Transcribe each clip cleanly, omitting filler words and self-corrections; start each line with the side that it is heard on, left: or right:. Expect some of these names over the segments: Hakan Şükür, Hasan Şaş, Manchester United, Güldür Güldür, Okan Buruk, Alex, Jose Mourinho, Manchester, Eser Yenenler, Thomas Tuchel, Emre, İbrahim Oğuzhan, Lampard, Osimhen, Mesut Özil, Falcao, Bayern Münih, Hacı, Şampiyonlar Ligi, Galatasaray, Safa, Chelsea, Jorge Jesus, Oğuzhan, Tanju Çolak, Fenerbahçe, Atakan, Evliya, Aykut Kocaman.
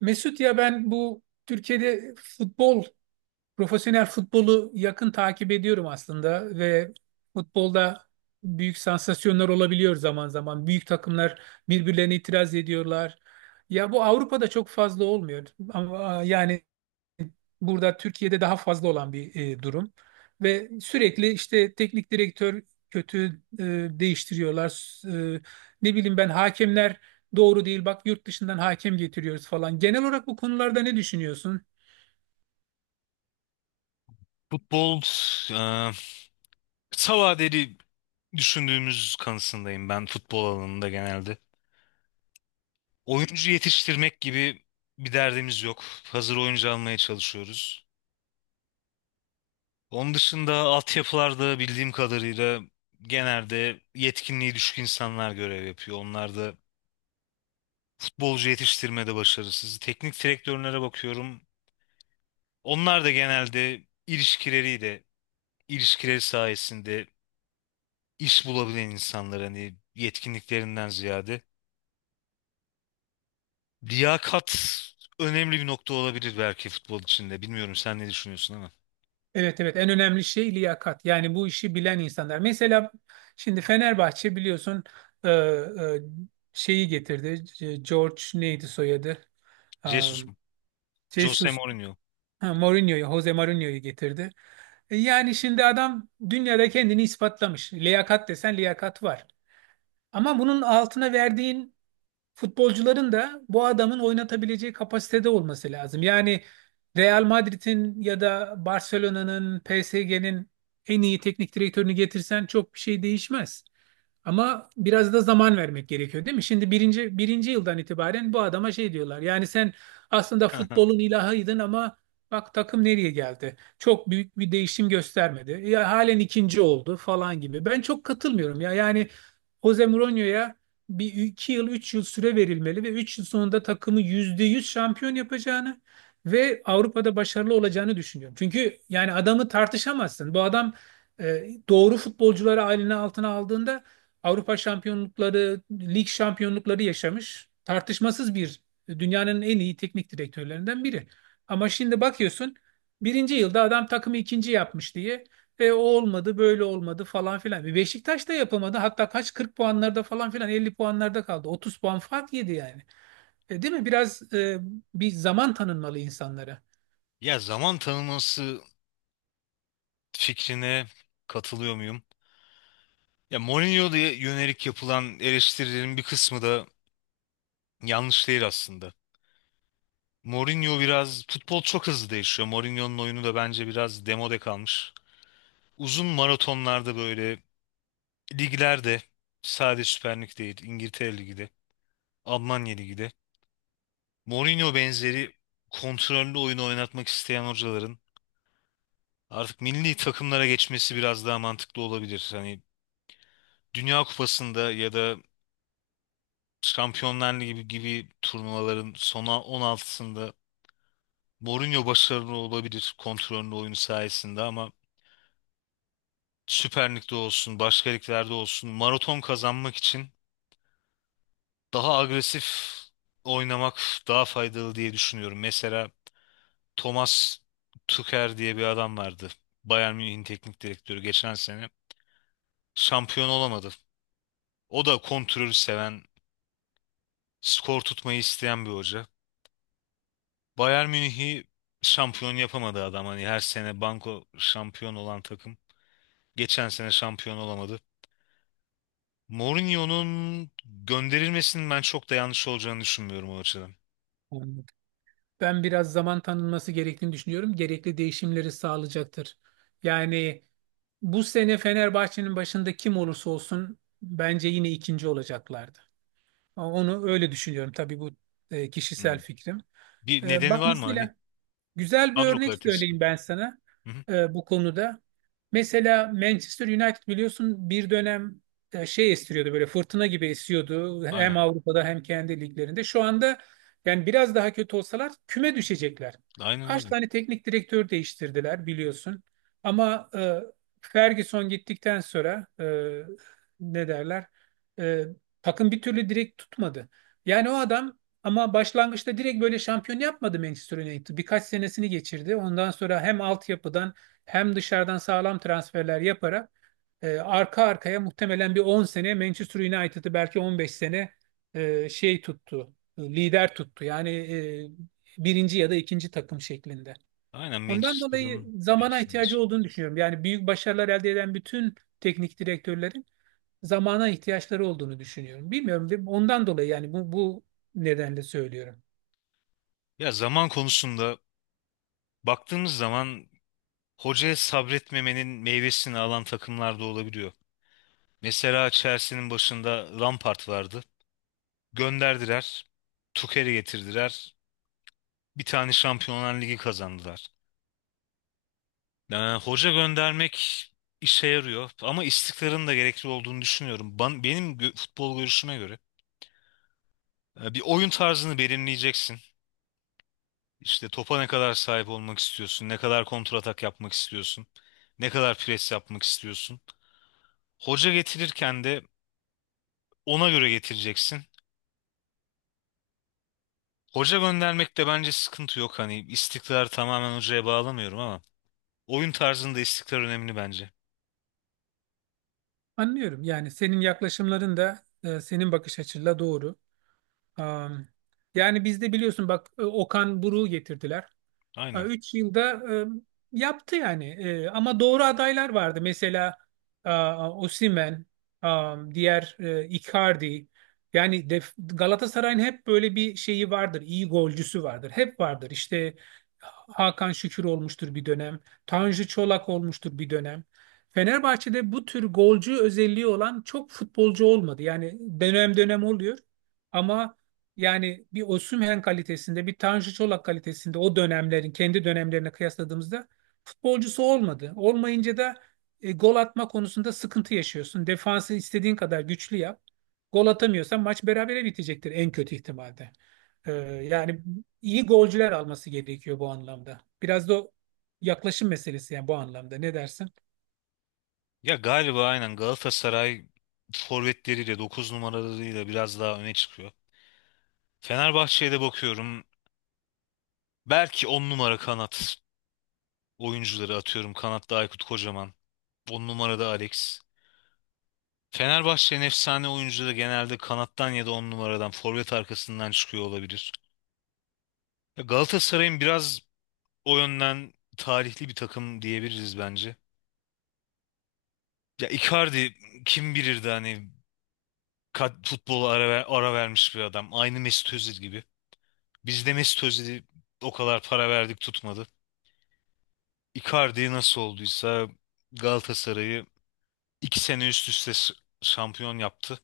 right: Mesut, ya ben bu Türkiye'de futbol, profesyonel futbolu yakın takip ediyorum aslında. Ve futbolda büyük sansasyonlar olabiliyor zaman zaman. Büyük takımlar birbirlerine itiraz ediyorlar. Ya bu Avrupa'da çok fazla olmuyor. Ama yani burada Türkiye'de daha fazla olan bir durum. Ve sürekli işte teknik direktör kötü e, değiştiriyorlar. e, Ne bileyim, ben hakemler doğru değil, bak yurt dışından hakem getiriyoruz falan. Genel olarak bu konularda ne düşünüyorsun?
left: Futbol, e, kısa vadeli düşündüğümüz kanısındayım ben futbol alanında genelde. Oyuncu yetiştirmek gibi bir derdimiz yok. Hazır oyuncu almaya çalışıyoruz. Onun dışında altyapılarda bildiğim kadarıyla genelde yetkinliği düşük insanlar görev yapıyor. Onlar da futbolcu yetiştirmede başarısız. Teknik direktörlere bakıyorum. Onlar da genelde ilişkileriyle, ilişkileri sayesinde iş bulabilen insanlar hani yetkinliklerinden ziyade. Liyakat önemli bir nokta olabilir belki futbol içinde. Bilmiyorum sen ne düşünüyorsun ama.
right: Evet, evet, en önemli şey liyakat. Yani bu işi bilen insanlar. Mesela şimdi Fenerbahçe biliyorsun e, e, şeyi getirdi. E, George neydi soyadı?
left: Jesus
right: Um,
left: mu? Jose
right: Jesus,
left: Mourinho.
right: ha, Mourinho'yu, Jose Mourinho'yu getirdi. E, yani şimdi adam dünyada kendini ispatlamış. Liyakat desen liyakat var. Ama bunun altına verdiğin futbolcuların da bu adamın oynatabileceği kapasitede olması lazım. Yani Real Madrid'in ya da Barcelona'nın, PSG'nin en iyi teknik direktörünü getirsen çok bir şey değişmez. Ama biraz da zaman vermek gerekiyor değil mi? Şimdi birinci yıldan itibaren bu adama şey diyorlar. Yani sen aslında futbolun ilahıydın ama bak takım nereye geldi? Çok büyük bir değişim göstermedi. Ya halen ikinci oldu falan gibi. Ben çok katılmıyorum ya. Yani Jose Mourinho'ya bir iki yıl, üç yıl süre verilmeli ve üç yıl sonunda takımı %100 şampiyon yapacağını ve Avrupa'da başarılı olacağını düşünüyorum. Çünkü yani adamı tartışamazsın. Bu adam doğru futbolcuları eline altına aldığında Avrupa şampiyonlukları, lig şampiyonlukları yaşamış. Tartışmasız bir dünyanın en iyi teknik direktörlerinden biri. Ama şimdi bakıyorsun birinci yılda adam takımı ikinci yapmış diye o olmadı, böyle olmadı falan filan. E, Beşiktaş da yapamadı. Hatta kaç 40 puanlarda falan filan 50 puanlarda kaldı. 30 puan fark yedi yani. E, değil mi? Biraz bir zaman tanınmalı insanlara.
left: Ya zaman tanıması fikrine katılıyor muyum? Ya Mourinho'ya yönelik yapılan eleştirilerin bir kısmı da yanlış değil aslında. Mourinho biraz futbol çok hızlı değişiyor. Mourinho'nun oyunu da bence biraz demode kalmış. Uzun maratonlarda böyle liglerde sadece Süper Lig değil, İngiltere Ligi de, Almanya Ligi de Mourinho benzeri kontrollü oyun oynatmak isteyen hocaların artık milli takımlara geçmesi biraz daha mantıklı olabilir. Hani Dünya Kupası'nda ya da Şampiyonlar Ligi gibi turnuvaların sona 16'sında Mourinho başarılı olabilir kontrollü oyunu sayesinde ama Süper Lig'de olsun, başka liglerde olsun maraton kazanmak için daha agresif oynamak daha faydalı diye düşünüyorum. Mesela Thomas Tuchel diye bir adam vardı. Bayern Münih'in teknik direktörü geçen sene şampiyon olamadı. O da kontrolü seven, skor tutmayı isteyen bir hoca. Bayern Münih'i şampiyon yapamadı adam. Hani her sene banko şampiyon olan takım. Geçen sene şampiyon olamadı. Mourinho'nun gönderilmesinin ben çok da yanlış olacağını düşünmüyorum o açıdan.
right: Anladım. Ben biraz zaman tanınması gerektiğini düşünüyorum. Gerekli değişimleri sağlayacaktır. Yani bu sene Fenerbahçe'nin başında kim olursa olsun bence yine ikinci olacaklardı. Onu öyle düşünüyorum. Tabii bu
left: Hı.
right: kişisel fikrim.
left: Bir
right: E,
left: nedeni
right: bak
left: var mı hani?
right: mesela güzel bir
left: Kadro
right: örnek
left: kalitesi mi?
right: söyleyeyim ben sana
left: Hı hı.
right: bu konuda. Mesela Manchester United biliyorsun bir dönem şey estiriyordu, böyle fırtına gibi esiyordu
left: Aynen.
right: hem Avrupa'da hem kendi liglerinde. Şu anda yani biraz daha kötü olsalar küme düşecekler.
left: Aynen
right: Kaç
left: öyle.
right: tane teknik direktör değiştirdiler biliyorsun. Ama Ferguson gittikten sonra ne derler, e, takım bir türlü direkt tutmadı. Yani o adam ama başlangıçta direkt böyle şampiyon yapmadı Manchester United. Birkaç senesini geçirdi. Ondan sonra hem altyapıdan hem dışarıdan sağlam transferler yaparak arka arkaya muhtemelen bir 10 sene Manchester United'ı, belki 15 sene lider tuttu. Yani birinci ya da ikinci takım şeklinde.
left: Aynen
right: Ondan dolayı
left: Manchester'ın
right: zamana
left: hepsinde.
right: ihtiyacı olduğunu düşünüyorum. Yani büyük başarılar elde eden bütün teknik direktörlerin zamana ihtiyaçları olduğunu düşünüyorum. Bilmiyorum, ondan dolayı yani bu nedenle söylüyorum.
left: Ya zaman konusunda baktığımız zaman hocaya sabretmemenin meyvesini alan takımlar da olabiliyor. Mesela Chelsea'nin başında Lampard vardı. Gönderdiler. Tuchel'i getirdiler. Bir tane Şampiyonlar Ligi kazandılar. Yani hoca göndermek işe yarıyor ama istikrarın da gerekli olduğunu düşünüyorum. Benim futbol görüşüme göre bir oyun tarzını belirleyeceksin. İşte topa ne kadar sahip olmak istiyorsun, ne kadar kontratak yapmak istiyorsun, ne kadar pres yapmak istiyorsun. Hoca getirirken de ona göre getireceksin. Hoca göndermekte bence sıkıntı yok. Hani istikrar tamamen hocaya bağlamıyorum ama oyun tarzında istikrar önemli bence.
right: Anlıyorum. Yani senin yaklaşımların da senin bakış açınla doğru. Am, Yani bizde biliyorsun bak Okan Buruk'u getirdiler. Ha,
left: Aynen.
right: üç yılda yaptı yani. E, ama doğru adaylar vardı. Mesela Osimhen, diğer Icardi. Yani Galatasaray'ın hep böyle bir şeyi vardır. İyi golcüsü vardır. Hep vardır. İşte Hakan Şükür olmuştur bir dönem. Tanju Çolak olmuştur bir dönem. Fenerbahçe'de bu tür golcü özelliği olan çok futbolcu olmadı. Yani dönem dönem oluyor. Ama yani bir Osimhen kalitesinde, bir Tanju Çolak kalitesinde o dönemlerin kendi dönemlerine kıyasladığımızda futbolcusu olmadı. Olmayınca da gol atma konusunda sıkıntı yaşıyorsun. Defansı istediğin kadar güçlü yap. Gol atamıyorsan maç berabere bitecektir en kötü ihtimalde. Yani iyi golcüler alması gerekiyor bu anlamda. Biraz da o yaklaşım meselesi yani bu anlamda. Ne dersin?
left: Ya galiba aynen Galatasaray forvetleriyle 9 numaralarıyla biraz daha öne çıkıyor. Fenerbahçe'ye de bakıyorum. Belki 10 numara kanat oyuncuları atıyorum. Kanatta Aykut Kocaman. 10 numarada Alex. Fenerbahçe'nin efsane oyuncuları genelde kanattan ya da 10 numaradan forvet arkasından çıkıyor olabilir. Ya Galatasaray'ın biraz o yönden tarihli bir takım diyebiliriz bence. Ya Icardi kim bilirdi hani futbola ara vermiş bir adam. Aynı Mesut Özil gibi. Biz de Mesut Özil'i o kadar para verdik tutmadı. Icardi nasıl olduysa Galatasaray'ı 2 sene üst üste şampiyon yaptı.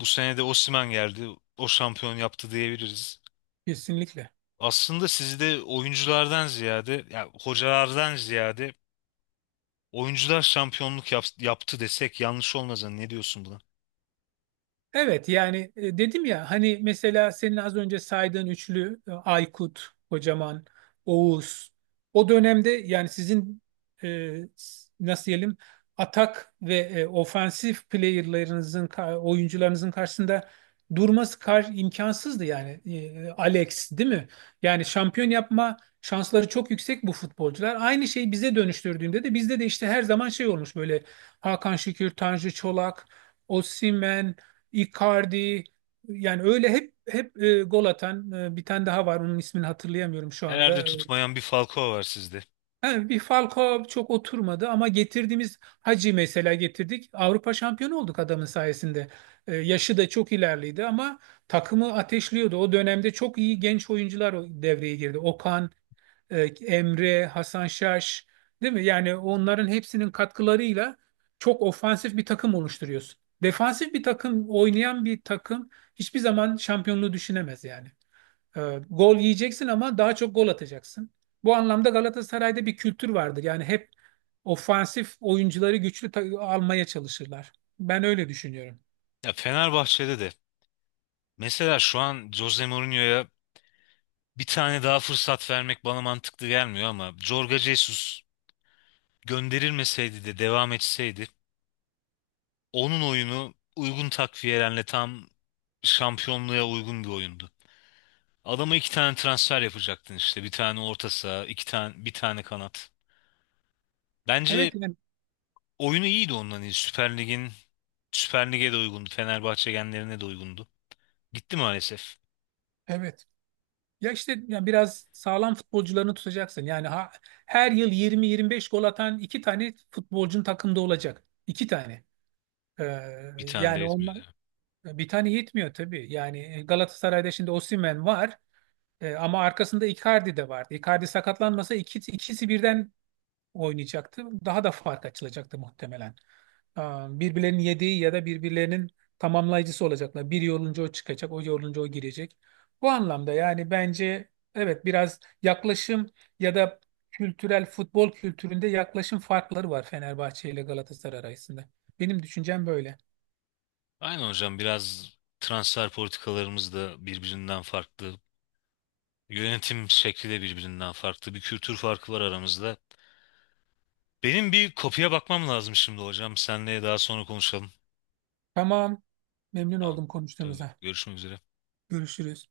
left: Bu sene de Osimhen geldi. O şampiyon yaptı diyebiliriz.
right: Kesinlikle.
left: Aslında sizi de oyunculardan ziyade, ya hocalardan ziyade oyuncular şampiyonluk yaptı desek yanlış olmaz. Hani ne diyorsun buna?
right: Evet, yani dedim ya hani, mesela senin az önce saydığın üçlü, Aykut, Kocaman, Oğuz, o dönemde yani sizin nasıl diyelim, atak ve ofansif oyuncularınızın karşısında durması kar imkansızdı yani. E, Alex değil mi? Yani şampiyon yapma şansları çok yüksek bu futbolcular. Aynı şey bize dönüştürdüğünde de bizde de işte her zaman şey olmuş böyle, Hakan Şükür, Tanju Çolak, Osimhen, Icardi. Yani öyle hep gol atan, bir tane daha var, onun ismini hatırlayamıyorum şu
left: Nerede
right: anda.
left: tutmayan bir Falcao var sizde.
right: Ha, bir Falcao çok oturmadı ama getirdiğimiz Hacı mesela, getirdik. Avrupa şampiyonu olduk adamın sayesinde. E, yaşı da çok ilerliydi ama takımı ateşliyordu. O dönemde çok iyi genç oyuncular devreye girdi. Okan, e, Emre, Hasan Şaş, değil mi? Yani onların hepsinin katkılarıyla çok ofansif bir takım oluşturuyorsun. Defansif bir takım, oynayan bir takım hiçbir zaman şampiyonluğu düşünemez yani. E, gol yiyeceksin ama daha çok gol atacaksın. Bu anlamda Galatasaray'da bir kültür vardır. Yani hep ofansif oyuncuları güçlü almaya çalışırlar. Ben öyle düşünüyorum.
left: Ya Fenerbahçe'de de. Mesela şu an Jose Mourinho'ya bir tane daha fırsat vermek bana mantıklı gelmiyor ama Jorge Jesus gönderilmeseydi de devam etseydi onun oyunu uygun takviyelerle tam şampiyonluğa uygun bir oyundu. Adama 2 tane transfer yapacaktın işte. Bir tane orta saha, 2 tane, bir tane kanat. Bence
right: Evet yani.
left: oyunu iyiydi onların. Süper Lig'in Süper Lig'e de uygundu. Fenerbahçe genlerine de uygundu. Gitti maalesef.
right: Evet. Ya işte yani biraz sağlam futbolcularını tutacaksın. Yani her yıl 20-25 gol atan iki tane futbolcun takımda olacak. İki tane. Ee,
left: Bir tane de
right: Yani onlar,
left: yetmiyordu.
right: bir tane yetmiyor tabii. Yani Galatasaray'da şimdi Osimhen var. Ama arkasında Icardi de vardı. Icardi sakatlanmasa ikisi birden oynayacaktı. Daha da fark açılacaktı muhtemelen. Birbirlerinin yediği ya da birbirlerinin tamamlayıcısı olacaklar. Biri yorulunca o çıkacak, o yorulunca o girecek. Bu anlamda yani bence evet, biraz yaklaşım ya da kültürel futbol kültüründe yaklaşım farkları var Fenerbahçe ile Galatasaray arasında. Benim düşüncem böyle.
left: Aynen hocam biraz transfer politikalarımız da birbirinden farklı. Yönetim şekli de birbirinden farklı. Bir kültür farkı var aramızda. Benim bir kopya bakmam lazım şimdi hocam. Senle daha sonra konuşalım.
right: Tamam. Memnun
left: Tamam.
right: oldum
left: Tabii,
right: konuştuğumuza.
left: görüşmek üzere.
right: Görüşürüz.